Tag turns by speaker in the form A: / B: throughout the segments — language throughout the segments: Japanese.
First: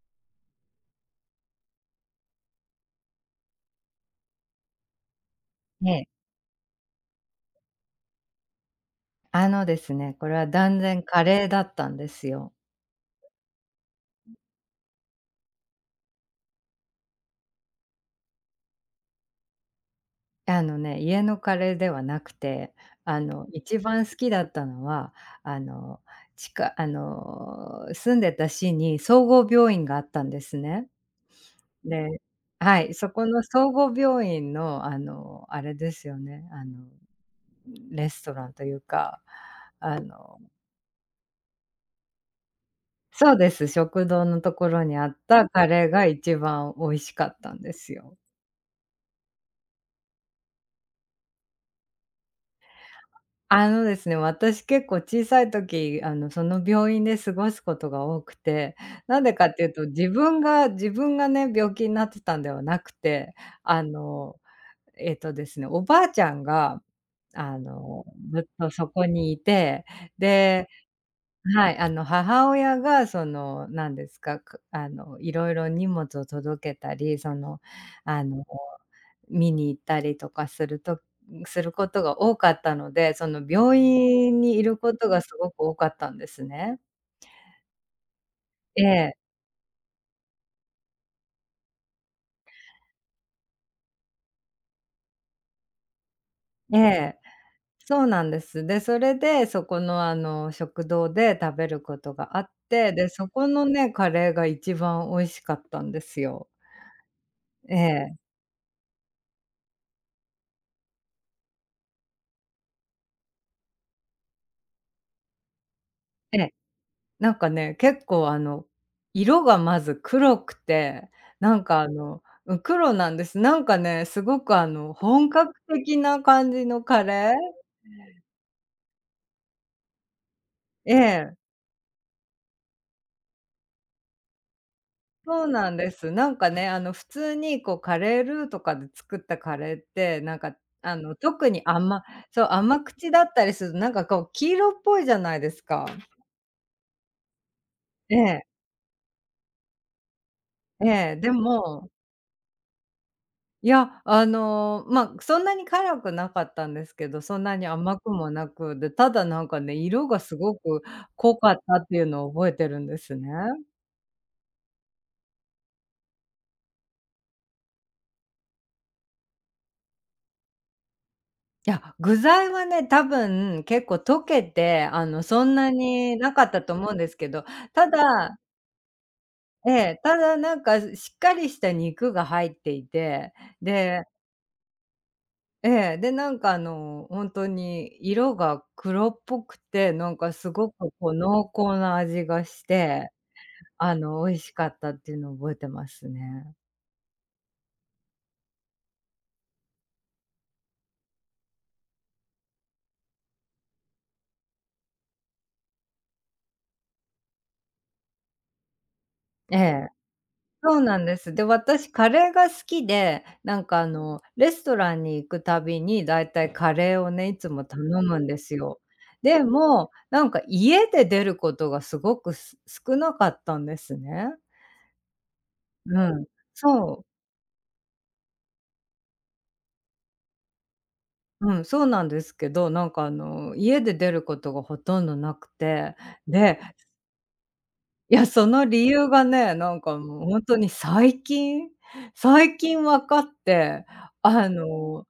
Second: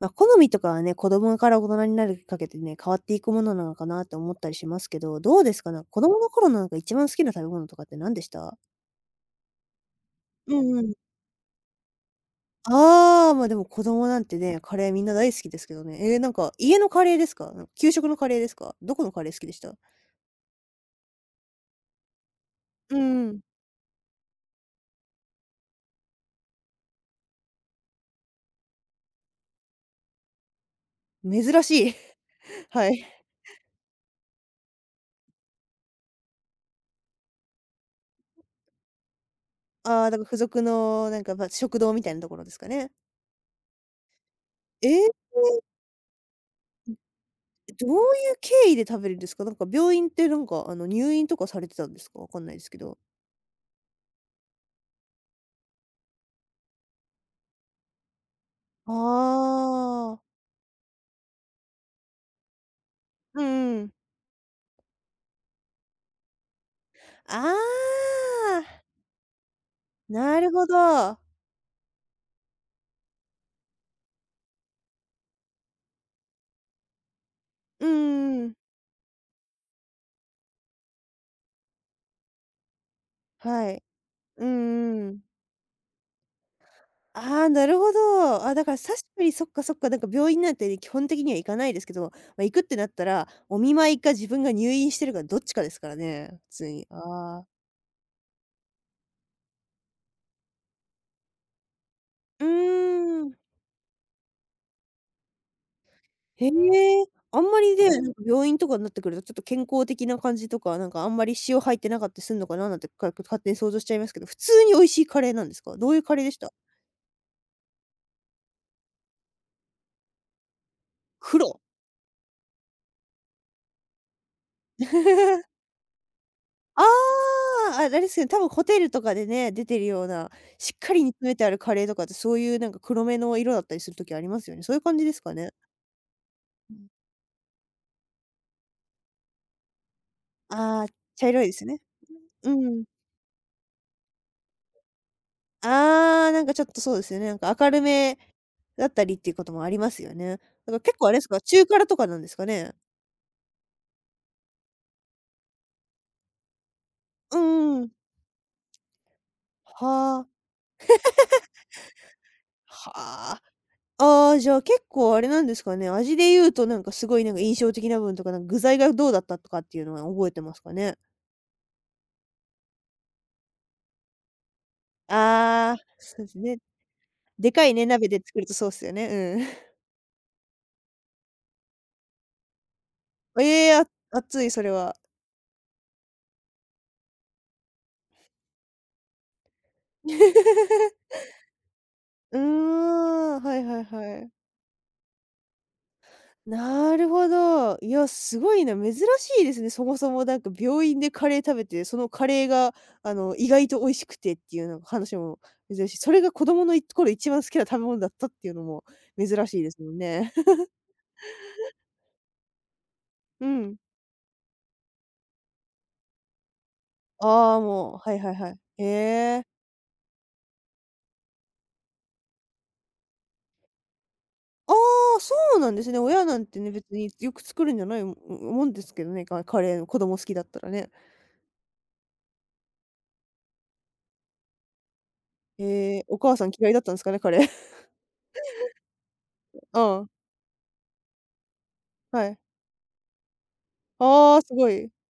A: まあ、好みとかはね、子供から大人になるかけてね、変わっていくものなのかなって思ったりしますけど、どうですか？ね、
B: え
A: 子
B: え、
A: 供の頃のなんか一番好きな食べ物とかって何でした？
B: あのですね、これは
A: うん
B: 断
A: うん。
B: 然カレーだったんですよ。
A: ああ、ま、でも子供なんてね、カレーみんな大好きですけどね。なんか家のカレーですか？なんか給食のカレーですか？どこのカレー好きでした？
B: 家のカレーではなくて、
A: うんうん。
B: 一番好きだったのは、あの、ちかあの、住んでた市に総合病院があったんですね。
A: 珍しい。
B: で、 は
A: は
B: い、
A: い。
B: そこの総合病院の、あれですよね、レストランというか、あ
A: ああ、だから付
B: の
A: 属のなんか、ま、食堂みたいなところですかね。
B: そうです、食堂のところ
A: え
B: にあ
A: え、
B: ったカレーが一番美味しかったんで
A: どう
B: す
A: い
B: よ。
A: う経緯で食べるんですか？なんか病院ってなんか入院とかされてたんですか？わかんないですけど。
B: あのですね、私結構小さい時、その病院で過ごすことが多くて、
A: あ
B: なんでかっていうと、自
A: あ。
B: 分が自分がね、病気になってたんではなくて、
A: うん
B: あ
A: うん。
B: の、えっとですね、おばあちゃんが、あの、
A: あ
B: ずっ
A: あ、
B: とそこにいて、
A: なるほ
B: で、
A: ど。
B: はい、母親がその、なんですか、いろいろ荷物を届けたり、その、
A: うん
B: あの、
A: うん。
B: 見に行ったりとかすることが多かったので、その、
A: は
B: 病
A: い。
B: 院
A: う
B: にいるこ
A: ん
B: と
A: うん。
B: がすごく多かったんですね。
A: ああ、なるほど。あ、だから
B: え
A: 確
B: え、
A: かに、そっかそっか、なんか病院なんて基本的には行かないですけど、ま、行くってなったら、お見舞いか自分が入院してるかどっちかですからね、普通
B: え
A: に。
B: え、
A: ああ。
B: そうなんです。で、それで、そこの、食堂で食べることがあ
A: う
B: って、で、
A: ー
B: そ
A: ん。
B: このね、カレーが一番美味しかったんです
A: へ
B: よ。
A: え、あんまり
B: え
A: ね、なんか
B: え、
A: 病院とかになってくると、ちょっと健康的な感じとか、なんかあんまり塩入ってなかったりすんのかななんて、勝手に想像しちゃいますけど、普通に美味しいカレーなんですか？どういうカレーでし
B: え
A: た？
B: え。なんかね、結構色がまず黒くて、な
A: 黒？
B: んかうん、黒なんです。なんかね、すごく本格 的な感じ
A: あ
B: のカレー。
A: あ、あれですよね、多分ホテルとかでね、出てるような、しっか
B: え
A: り煮詰め
B: え、
A: てあるカレーとかって、そういうなんか黒めの色だったりする時ありますよね。そういう感じですか
B: そう
A: ね？
B: なんです。なんかね、
A: うん。
B: 普通にこうカレールーとかで作ったカレーって、なんか
A: ああ、茶色い
B: 特
A: で
B: に
A: すね。
B: そう、
A: う
B: 甘
A: ん。
B: 口だったりすると、なんかこう黄色っぽいじゃないですか。
A: ああ、なんかちょっとそうですよね、なんか明る
B: え
A: め
B: え、
A: だったりっていうこともありますよね。だから
B: え
A: 結構あ
B: え、
A: れです
B: で
A: か、中辛
B: も
A: とかなんですかね？
B: いや、まあ、そんなに辛くなかったんですけど、
A: う
B: そんなに
A: んうん。
B: 甘くもなく、で、ただなんかね、色が
A: はあ、
B: すごく濃かったっていうのを覚えてるん
A: は
B: ですね。
A: あ。ああ、じゃあ結構あれなんですかね、味で言うとなんかすごいなんか印象的な部分とか、なんか具材がどうだったとかっていうのは覚えてますかね？
B: いや、具材はね、多分結構溶けて、そんな
A: ああ、
B: に
A: そうで
B: な
A: す
B: かっ
A: ね。
B: たと思うんですけど、
A: でかいね、
B: た
A: 鍋で
B: だ、
A: 作るとそうっすよね。
B: ええ、ただなんかしっかりした肉が入っていて、
A: うん。ええ、
B: で、
A: 熱い、それは。
B: ええ、で、なんか本当に色が黒っぽくて、なんかすごくこ う濃厚な味
A: うー
B: がして、
A: ん、はいはいはい。
B: 美味しかったっていうのを覚えてますね。
A: なるほど。いや、すごいな、珍しいですね。そもそもなんか病院でカレー食べて、そのカレーが、意外と美味しくてっていうのが話も珍しい。それが子供の頃一番好きな食べ物だったっていうのも珍
B: え
A: しいです
B: え、
A: もんね。
B: そうなんです。で、私カレーが好きで、
A: う
B: なん
A: ん。
B: かレストランに行くたびにだいたいカレーをね、いつ
A: ああ、
B: も頼
A: もう、はい
B: むん
A: はい
B: で
A: は
B: す
A: い。
B: よ。
A: へ
B: で
A: え。
B: も、なんか家で出ることがすごく少なかったんですね。
A: ああ、そうなんですね。
B: う
A: 親
B: ん。
A: なんてね、別
B: そう。
A: によく作るんじゃないもんですけどね、カレー、の子供好きだったらね。
B: うん、そうなんですけど、なんか家で出ることがほとんどなくて、
A: ええ、お母さん
B: で、
A: 嫌いだったんですかね、カレー。
B: いや、その理由がね、な
A: う
B: んか
A: ん、
B: もうほんとに最近
A: はい。
B: 最近分かって、
A: ああ、
B: あ
A: すごい。
B: の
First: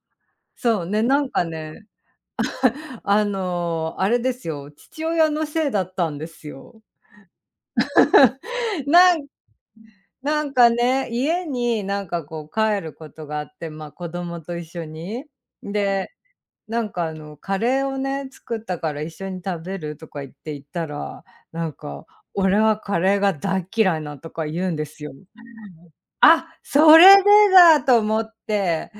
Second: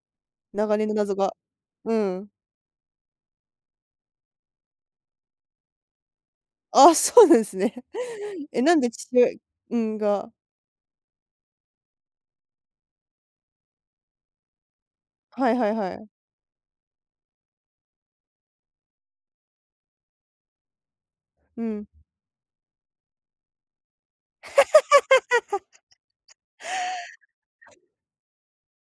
A: 長
B: そう
A: 年の
B: ね、
A: 謎
B: なん
A: が。
B: かね、
A: うん。
B: あれですよ、父親のせいだったんですよ。
A: あ、そうなんですね。え、なん で
B: な
A: 父
B: ん
A: 親、うん、が、
B: なんかね、家になんかこう帰ることがあって、ま、子供と一緒に。
A: はいはいはい。
B: で、なんかカレーをね、作ったから一緒に食べるとか言って行ったら、
A: う
B: なん
A: ん。
B: か、俺はカレーが大嫌いなとか言うんですよ。あ、それでだと思って、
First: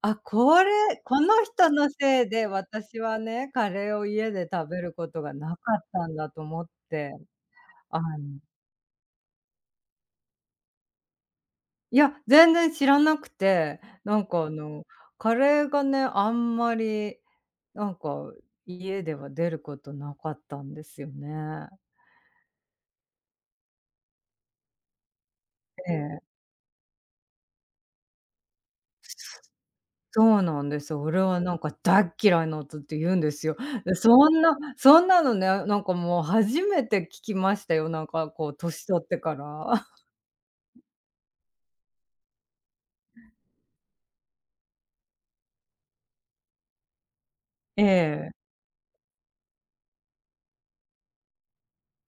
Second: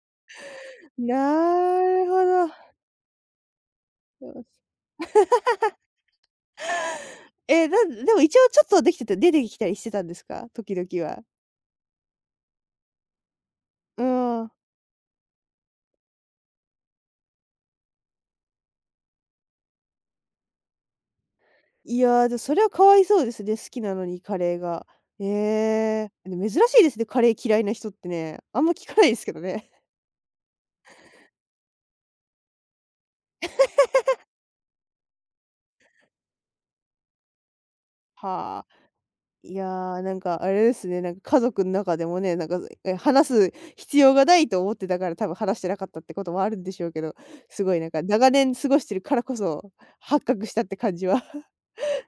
B: あ、この人
A: な
B: の
A: る
B: せ
A: ほ
B: いで
A: ど。
B: 私はね、カレーを家
A: よし。
B: で食べることがなかったんだと思って、
A: え、な
B: あ
A: んでも一
B: の
A: 応ちょっとできてて出てきたりしてたんですか？時々は。
B: いや、全然知らなくて、
A: う
B: なんか
A: ん。
B: カレーがね、あんまり、なんか家では出ることなかったんですよね。
A: いやー、で、それはかわいそうですね、好きなのにカレーが。え
B: え
A: え、
B: え。
A: でも珍しいですね、カレー嫌いな人ってね。あんま聞かないですけどね。
B: そうなんですよ。俺はなんか大っ嫌いな音って言うんですよ。で、そんなのね、なんかもう初めて聞きましたよ。なん かこう
A: はあ。
B: 年取ってか
A: いや
B: ら。
A: ー、なんかあれですね、なんか家族の中でもね、なんか、話す必要がないと思ってたから、多分話してなかったってこともあるんでしょうけど、すごい
B: え
A: なんか長
B: え。
A: 年過ごしてるからこそ、発覚したって感じは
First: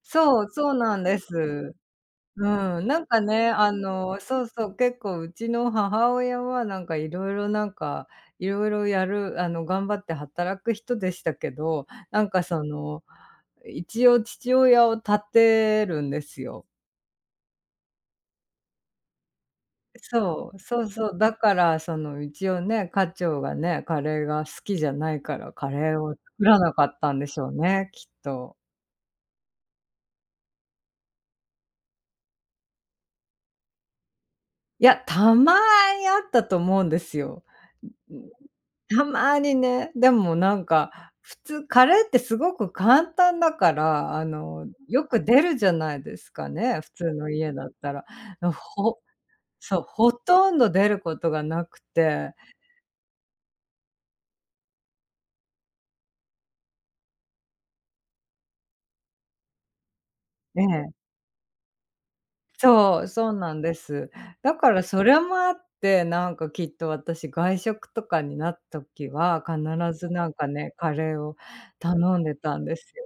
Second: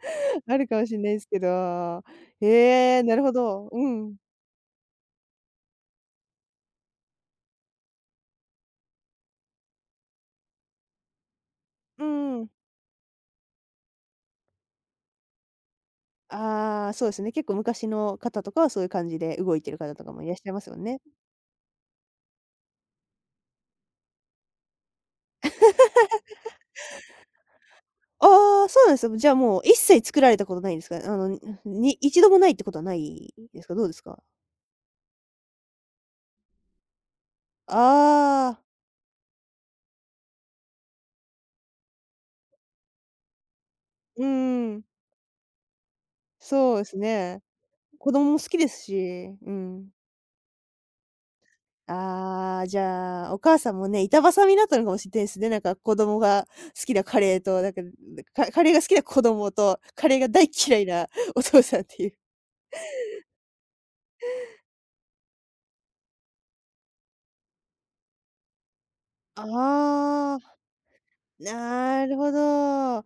B: そう、
A: ある
B: そう
A: かもし
B: な
A: ん
B: ん
A: ない
B: で
A: ですけ
B: す。
A: ど。
B: うん、
A: へえ
B: な
A: ー、
B: ん
A: な
B: か
A: るほ
B: ね、
A: ど。うん。
B: そうそう、結構うちの母親はなんかいろいろやる、頑張って働く人でしたけど、
A: う
B: なん
A: んう
B: か
A: ん。
B: その、一応父親を立てるんですよ。
A: ああ、そうですね、結構昔の方とかはそういう感じで動いてる方とかもいらっしゃ
B: そ
A: い
B: う、
A: ますよ
B: そう
A: ね。
B: そう、だからその一応ね、家長がね、カレーが好きじゃないからカレーを作らなかったんでしょうね、きっと。
A: ああ、そうなんですよ。じゃあもう一切作られたことないんですか？一度もないってことはないですか？どうですか？
B: いや、たまにあったと思うんですよ。ん、
A: ああー。
B: たまにね、でもなんか、普通カレーってすごく簡単だから、
A: うん、
B: よく出るじゃないですか
A: そう
B: ね、
A: で
B: 普
A: す
B: 通の
A: ね。
B: 家だったら。
A: 子供も好きです
B: ほ
A: し、う
B: そう、
A: ん。
B: ほとんど出ることがなくて、
A: ああ、じゃあ、お母さんもね、板挟みになったのかもしれないですね。なんか子供が好きなカレーと、なんか、カレーが好きな子供と、カレーが大
B: え
A: 嫌い
B: え。
A: な お父さんっていう。
B: そう、そうなんです。だからそれもあって、なんかきっと私外食とかになった時は、必ずなん
A: あ
B: か
A: あ、
B: ね、カレーを
A: なる
B: 頼ん
A: ほ
B: でたんです
A: ど。あ
B: よ。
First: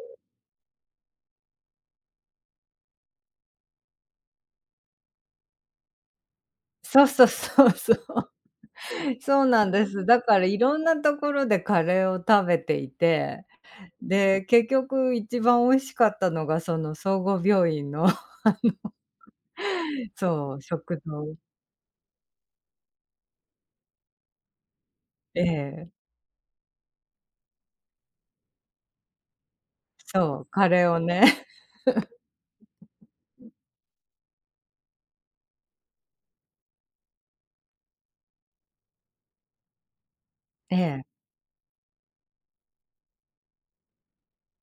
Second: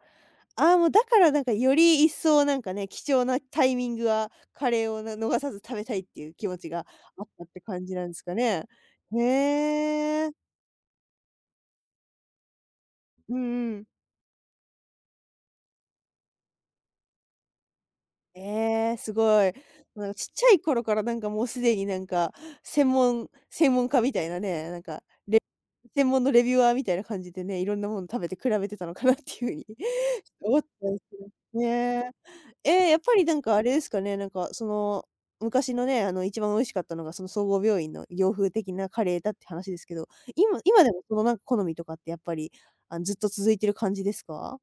A: あ、もうだからなんかより一層なんかね、貴重なタイミングはカレーを逃さず食べたいっていう気持ちが
B: そう
A: あ
B: そ
A: っ
B: う
A: たって
B: そう
A: 感じ
B: そ
A: なんです
B: う。
A: かね。へ
B: そうなんです。だ
A: え。
B: からいろんなところでカレーを食べてい
A: う
B: て、
A: んうん。
B: で、結局一番美味しかったのがその総合病院の、
A: ええ、すごい。なん かちっちゃ
B: そ
A: い
B: う、
A: 頃か
B: 食
A: らなんか
B: 堂、
A: もうすでになんか、専門家みたいなね、なんか、レ
B: ええ、
A: 専門のレビュアーみたいな感じでね、いろんなもの食べて比べてたのかなっていう風に
B: そう、
A: 思っ
B: カレ
A: た
B: ー
A: ん
B: を
A: す
B: ね、
A: よ。ね。ええ、やっぱりなんかあれですかね、なんかその、昔のね、あの一番美味しかったのがその総合病院の洋風的なカレーだって話ですけど、今
B: え
A: 今で
B: え。
A: もそのなんか好みとかってやっぱり、あのずっと続いてる感じですか？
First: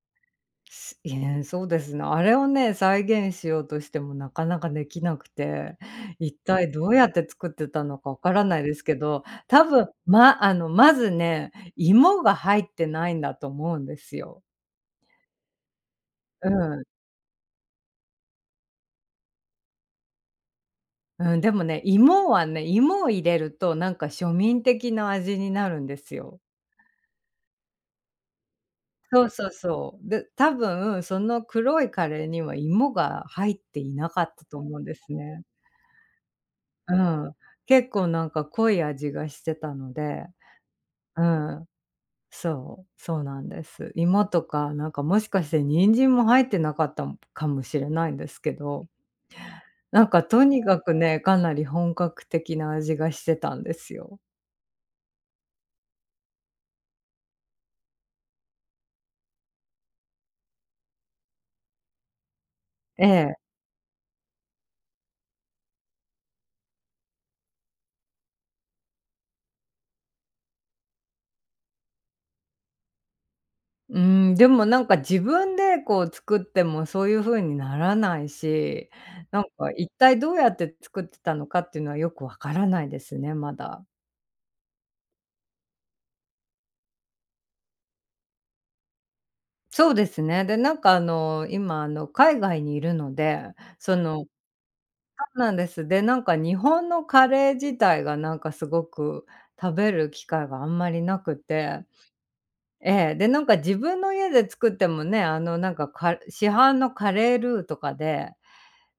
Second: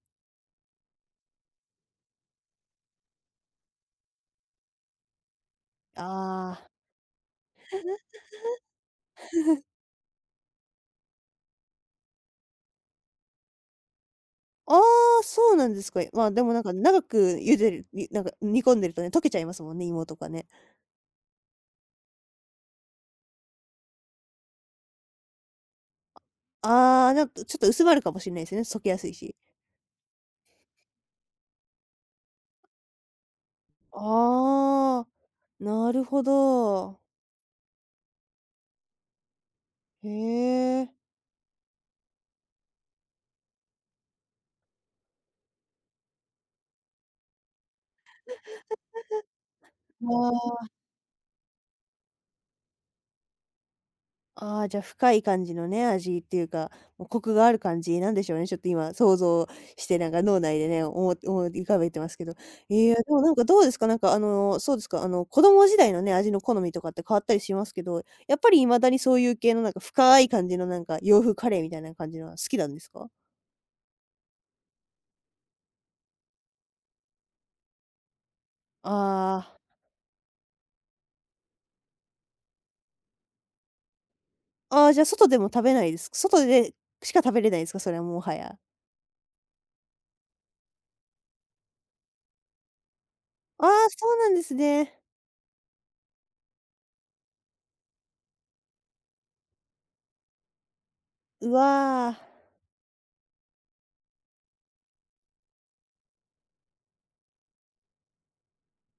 B: いえ、そうですね。あれをね、再現しようとしてもなかなかできなくて、一
A: ああ。
B: 体どうやって作ってたのかわからないですけど、多分、ままずね、芋が入ってないんだと思うんですよ。
A: ああ、そうなんですか。まあ、で
B: う
A: もなんか
B: ん。
A: 長く茹でる、になんか煮込んでるとね、溶けちゃいますもんね、芋とかね。
B: うん、でもね、芋はね、芋を入れるとなんか庶民的な味になるんですよ。
A: ああ、なんかちょっと薄まるかもしれないですね、溶けやすい
B: そう
A: し。
B: そうそう。で、多分その黒いカレーには芋が入っていなかったと思うんで
A: ああ、
B: すね。
A: なるほ
B: う
A: ど。
B: ん、結構なんか濃い味がしてたの
A: へ
B: で、
A: え。
B: うん、そう、そうなんです。芋とかなんかもしかして人参も入ってなかったんかもしれないんですけど、なん
A: ま
B: かと
A: あ
B: にかくね、かなり本格的な味がしてたんですよ。
A: じゃ、深い感じのね、味っていうか、もうコクがある感じなんでしょうね。ちょっと今想像して、なんか脳内でね、思い浮かべてますけど。ええ、で
B: え
A: もなん
B: え。
A: かどうですか？なんか、そうですか、子供時代のね、味の好みとかって変わったりしますけど、やっぱり未だにそういう系のなんか深い感じのなんか洋風カレーみたいな感じのは好きなんですか？
B: うん、でもなんか自分でこう作ってもそういう風にならないし、
A: あ
B: なん
A: あ、
B: か一体どうやって作ってたのかっていうのはよくわからないですね、まだ。
A: ああ、じゃあ、外でしか食べれないですか？それはもはや。
B: そうですね。で、なんか今海外にいるので、
A: ああ、
B: そ
A: そう
B: のそ
A: なんですね。
B: うなんです。で、なんか日本のカレー自体がなんかすごく食べる機会があんまりなく
A: う
B: て、
A: わ、
B: ええ、で、なんか自分の家で作ってもね、なんか、市販のカレールーとかで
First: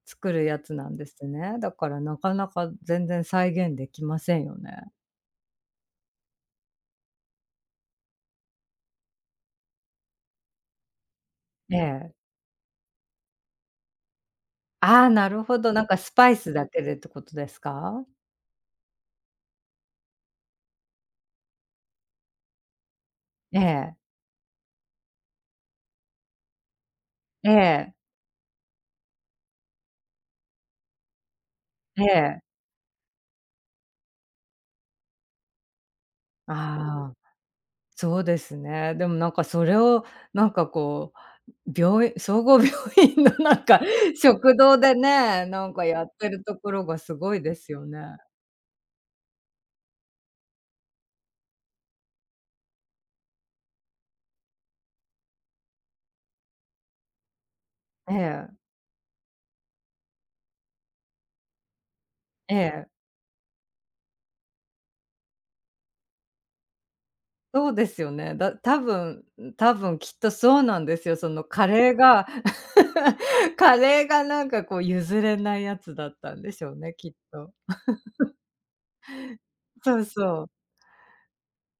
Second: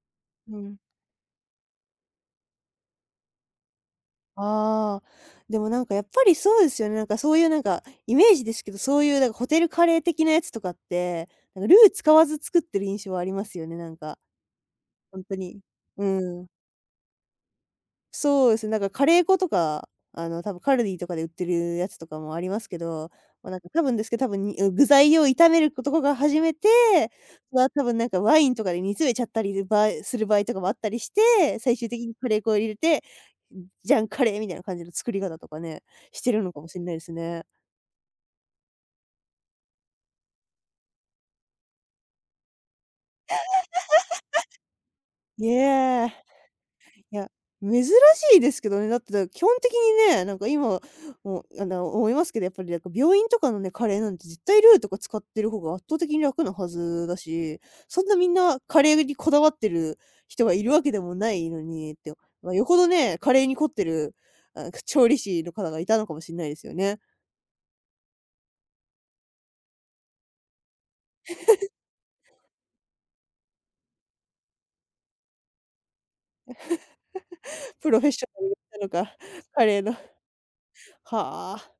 B: 作る
A: う
B: やつ
A: ん。
B: なんですね。だからなかなか全然再現できませんよね。
A: ああ、でもなんかやっぱりそうですよね。なんかそういうなんか、イメージですけど、そういうなんかホテルカレー的なやつとかって、なんかル
B: え
A: ー使
B: え。
A: わず作ってる印象はありますよね、なんか。
B: ああ、
A: ほん
B: な
A: と
B: るほ
A: に。
B: ど、なんか
A: う
B: スパイ
A: ん、
B: スだけでってことですか？
A: そうですね、なんかカレー粉とか、多分カルディとかで売ってるやつとかもありますけど、まあ、な
B: え
A: んか多分
B: え、
A: ですけど、多分に具材を炒めることが初めて、
B: え
A: まあ多
B: え、
A: 分なんかワインとかで煮詰めちゃったりするする場合とかもあったりして、最終的
B: え
A: にカレ
B: え。
A: ー粉を入れて、ジャンカレーみたいな感じの作り方とかね、してるのかもしれないです
B: ああ、
A: ね。
B: そうですね。でもなんかそれをなんかこう、病院総合 病院のなんか食堂で
A: イ
B: ね、なんかや
A: エ
B: っ
A: ーイ。
B: てるところがす
A: いや、
B: ごいです
A: 珍
B: よ
A: し
B: ね。
A: いですけどね。だって、基本的にね、なんか今、もう、思いますけど、やっぱりなんか病院とかのね、カレーなんて絶対ルーとか使ってる方が圧倒的に楽なはずだし、そん
B: え
A: なみん
B: え、
A: なカレーにこだわってる人がいるわけでもないのにって、まあ、
B: え
A: よほど
B: え、
A: ね、カレーに凝ってる、あ、調理師の方がいたのかもしれないですよね。
B: そうですよね。だ多分多分きっとそうなんですよ。そのカレーが カレーがなんかこう譲れないやつだったんでしょうね、きっと。
A: プロフェッショナルがいたのか、カレーの。
B: そうそう。
A: はあ。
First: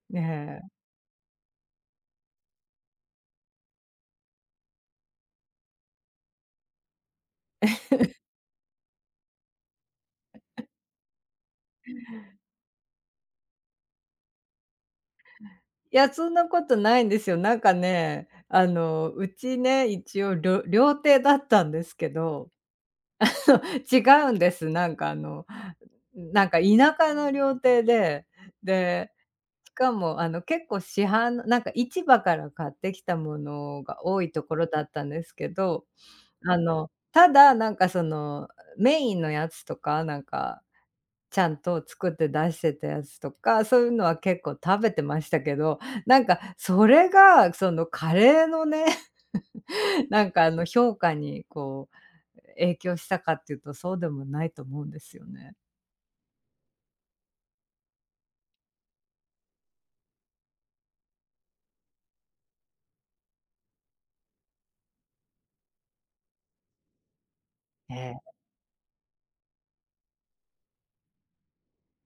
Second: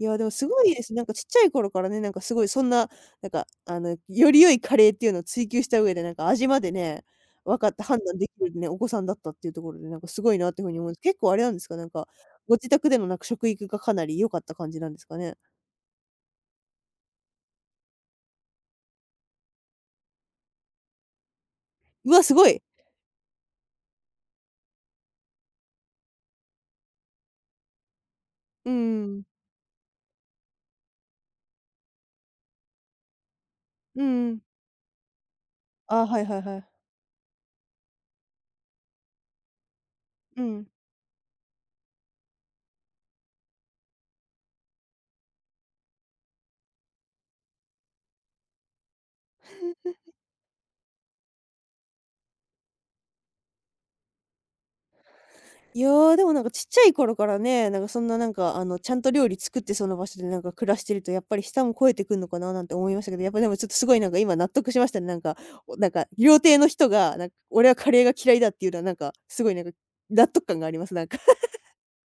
A: いや、
B: え
A: でもすごい
B: え。
A: です。なんかちっちゃい頃からね、なんかすごいそんな、なんか、より良いカレーっていうのを追求した上で、なんか味までね、分かって判断できるね、お子さんだったっていうところで、なんかすごいなっていうふうに思うんです。結構あれなんですか、なんか、ご自宅でのなんか食育がかなり良かった感じなんですかね？
B: いや、そんなことないんですよ。なんかね、うちね、一応料亭だったんですけ
A: うわ、すご
B: ど、
A: い。
B: そう、違うんです。なんかなんか田舎の料亭で、
A: うん
B: で、
A: うん。
B: しかも結構市販のなんか市場から買ってきたものが多いところだったんですけど、
A: あ、はいはいはい。
B: ただなんかそのメインのやつとか、なん
A: う
B: か
A: ん。
B: ちゃんと作って出してたやつとか、そういうのは結構食べてましたけど、なんかそれが、そのカレーのね、なんか評価にこう影響したかっていうと、そうでもないと思うんですよね。
A: いやー、でもなんかちっちゃい頃からね、なんかそんななんかちゃんと料理作ってそうな場所でなんか暮らしてるとやっぱり舌も肥えてくんのかななんて思いましたけど、やっぱでもちょっとすごいなんか今納得しましたね。なんか、おなんか料亭の人が、なんか俺はカ
B: え
A: レーが嫌
B: え。
A: いだっていうのはなんかすごいなんか納得感があります。なんか。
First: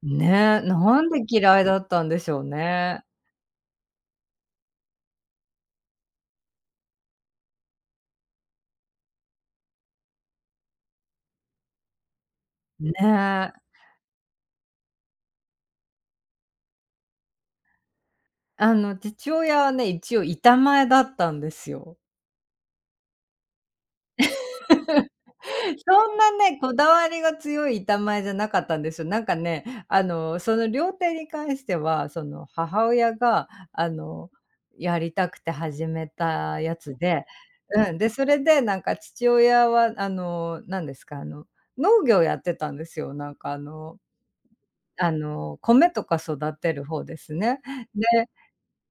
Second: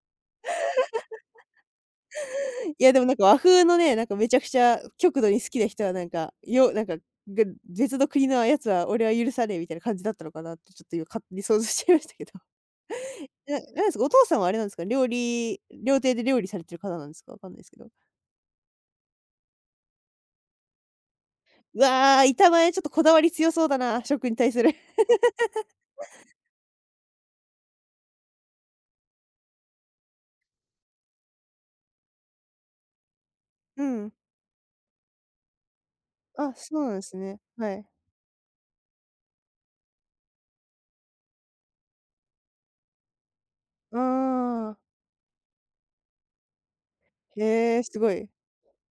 B: ねえ、なんで嫌いだったんでしょう
A: いやで
B: ね。
A: もなんか和風のね、なんかめちゃくちゃ極度に好きな人はなんか、よなんか、ぐ別の国のやつは俺は許さねえみたいな感じだったのかなってちょっと今勝手に想像しちゃいましたけど。
B: ねえ。
A: ななんですか、お父さんはあれなんですか、料理料亭で料理されてる方なんですか？わかんないですけど。
B: 父親はね、一応板前だったんです
A: う
B: よ。
A: わー、板前ちょっとこだわり強そうだな、食に対する。
B: そんなね、こだわりが強い板前じゃなかったんですよ。なんかね、その料亭に関しては、その母親が、
A: うん。
B: やりたくて始め
A: あ、
B: たや
A: そうなん
B: つ
A: です
B: で、
A: ね。はい。
B: うん、で、それでなんか父親は、なんですか、農業やってたんですよ。なんか
A: あ
B: 米とか育てる方です
A: ー
B: ね。
A: へえ、すごい。
B: で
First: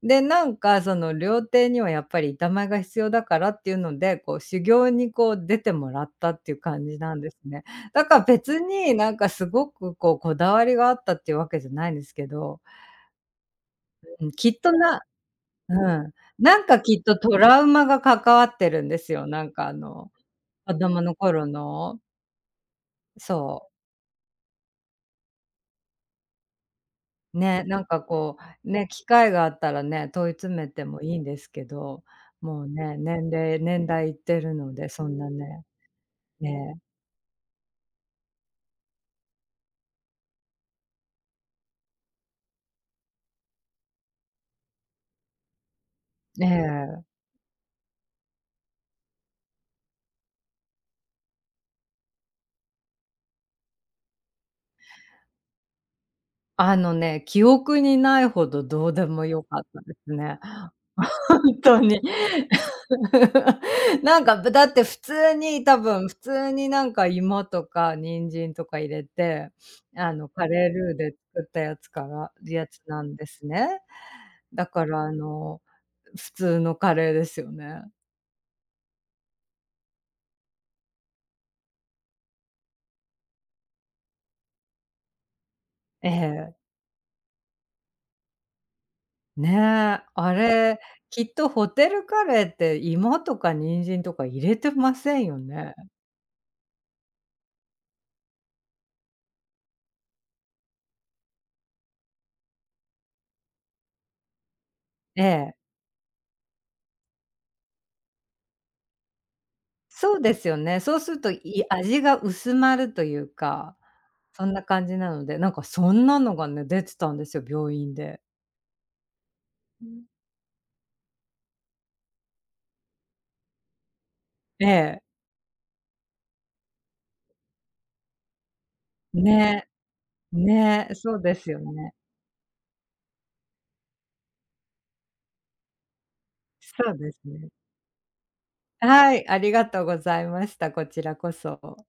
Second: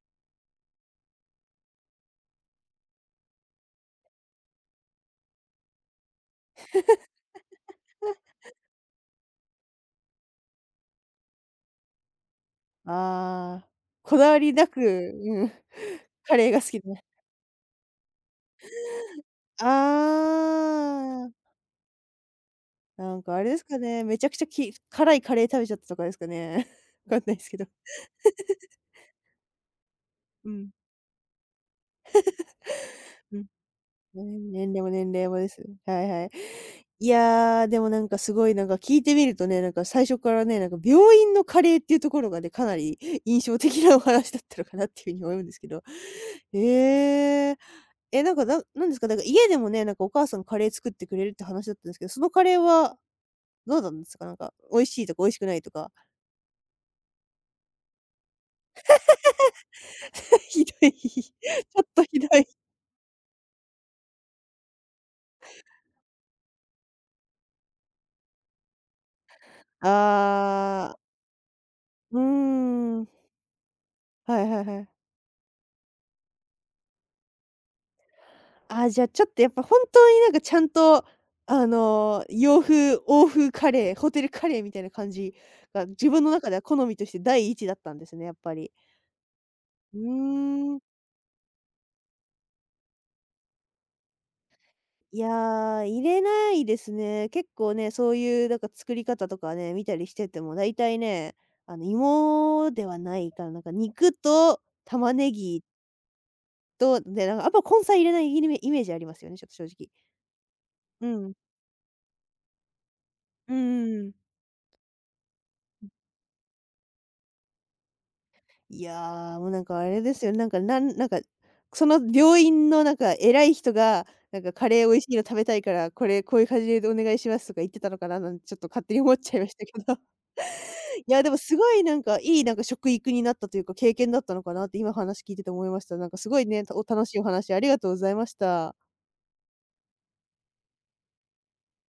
B: で、なんかその料亭にはやっぱり板前が必要だからっていうので、こう修行にこう出てもらったっていう感じなんですね。だから別になんかすごくこうこだわりがあったっていうわけじゃないんですけど、
A: あー、こ
B: う
A: だ
B: ん、
A: わ
B: き
A: り
B: っ
A: な
B: と
A: く、
B: な
A: うん、
B: う ん、
A: カレー
B: な
A: が
B: ん
A: 好き
B: か
A: だ
B: きっ
A: ね。
B: とトラウマが関わってるんですよ。なん
A: あ
B: か子供の
A: あ、
B: 頃の
A: なんかあれです
B: そ
A: かね、めちゃくちゃき辛いカレー食べちゃったとかですかね。わかんない
B: う、
A: ですけ
B: ね、
A: ど。
B: なんかこう、ね、機会があったらね、問い
A: う
B: 詰め
A: ん、
B: てもいいんですけど、もうね、年
A: うん。
B: 齢年代いってる
A: ね、年
B: の
A: 齢
B: で、
A: も
B: そ
A: 年
B: ん
A: 齢
B: な
A: もです。
B: ね、
A: はいはい。
B: ね
A: いやー、でもなんかすごいなんか聞いてみるとね、なんか最初からね、なんか病院のカレーっていうところがね、かなり 印象的なお話だったのかなっていうふうに思うんですけど。
B: え
A: へ
B: え。
A: え。え、なんか、ななんですか、なんか家でもね、なんかお母さんカレー作ってくれるって話だったんですけど、そのカレーはどうなんですか？なんか美味しいとか美味しくないとか。
B: 記憶にないほどどうでもよかったですね。
A: ひ どい、ち
B: ほんと
A: ょっ
B: に。
A: とひどい。
B: なんか、だって普通に多分、普通になんか芋とか人参とか入れて、カレール
A: あ
B: ー
A: あ、
B: で作ったやつか
A: うー
B: らやつな
A: ん。
B: んですね。
A: はいはい
B: だ
A: は
B: か
A: い。
B: ら普通のカレーですよね。
A: あ、じゃあ、ちょっとやっぱ本当になんかちゃんと、洋風、欧風カレー、ホテルカレーみたいな感じが、自
B: え
A: 分の中で
B: え。
A: は好みとして第一だったんですね、やっぱり。う
B: ね、あ
A: ー
B: れ、
A: ん。
B: きっとホテルカレーって芋とか人参とか入れてませ
A: い
B: ん
A: や
B: よね。
A: ー、入れないですね。結構ね、そういうなんか作り方とかね、見たりしてても、大体ね、芋ではないから、なんか肉と玉
B: え
A: ね
B: え。
A: ぎと、で、なんかあんま根菜入れないイメージありますよね、ちょっと正直。
B: そうですよね。そう
A: う
B: すると、
A: ん。
B: 味が薄まるという
A: うん
B: か、
A: うん。
B: そんな感じなので、なんかそんなのがね、出てたんですよ、病院で。
A: いやー、もうなんかあれですよ、なんか、なんなんか、その病院のなんか偉い人が、なんかカ
B: え
A: レー美味
B: え、
A: しいの食べたいから、これ、こういう感じでお願いしますとか言ってたのかななんてちょっと勝手に思っちゃいました
B: ね、
A: けど。
B: ね、
A: い
B: そ
A: や、
B: う
A: で
B: で
A: も
B: す
A: す
B: よ
A: ごい
B: ね。
A: なんか、いいなんか食育になったというか、経験だったのかなって今話聞いてて思いました。なんかすごいね、お
B: そう
A: 楽
B: で
A: しい
B: す
A: お
B: ね。
A: 話ありがとうございました。
B: はい、ありがとうございました。こちらこそ。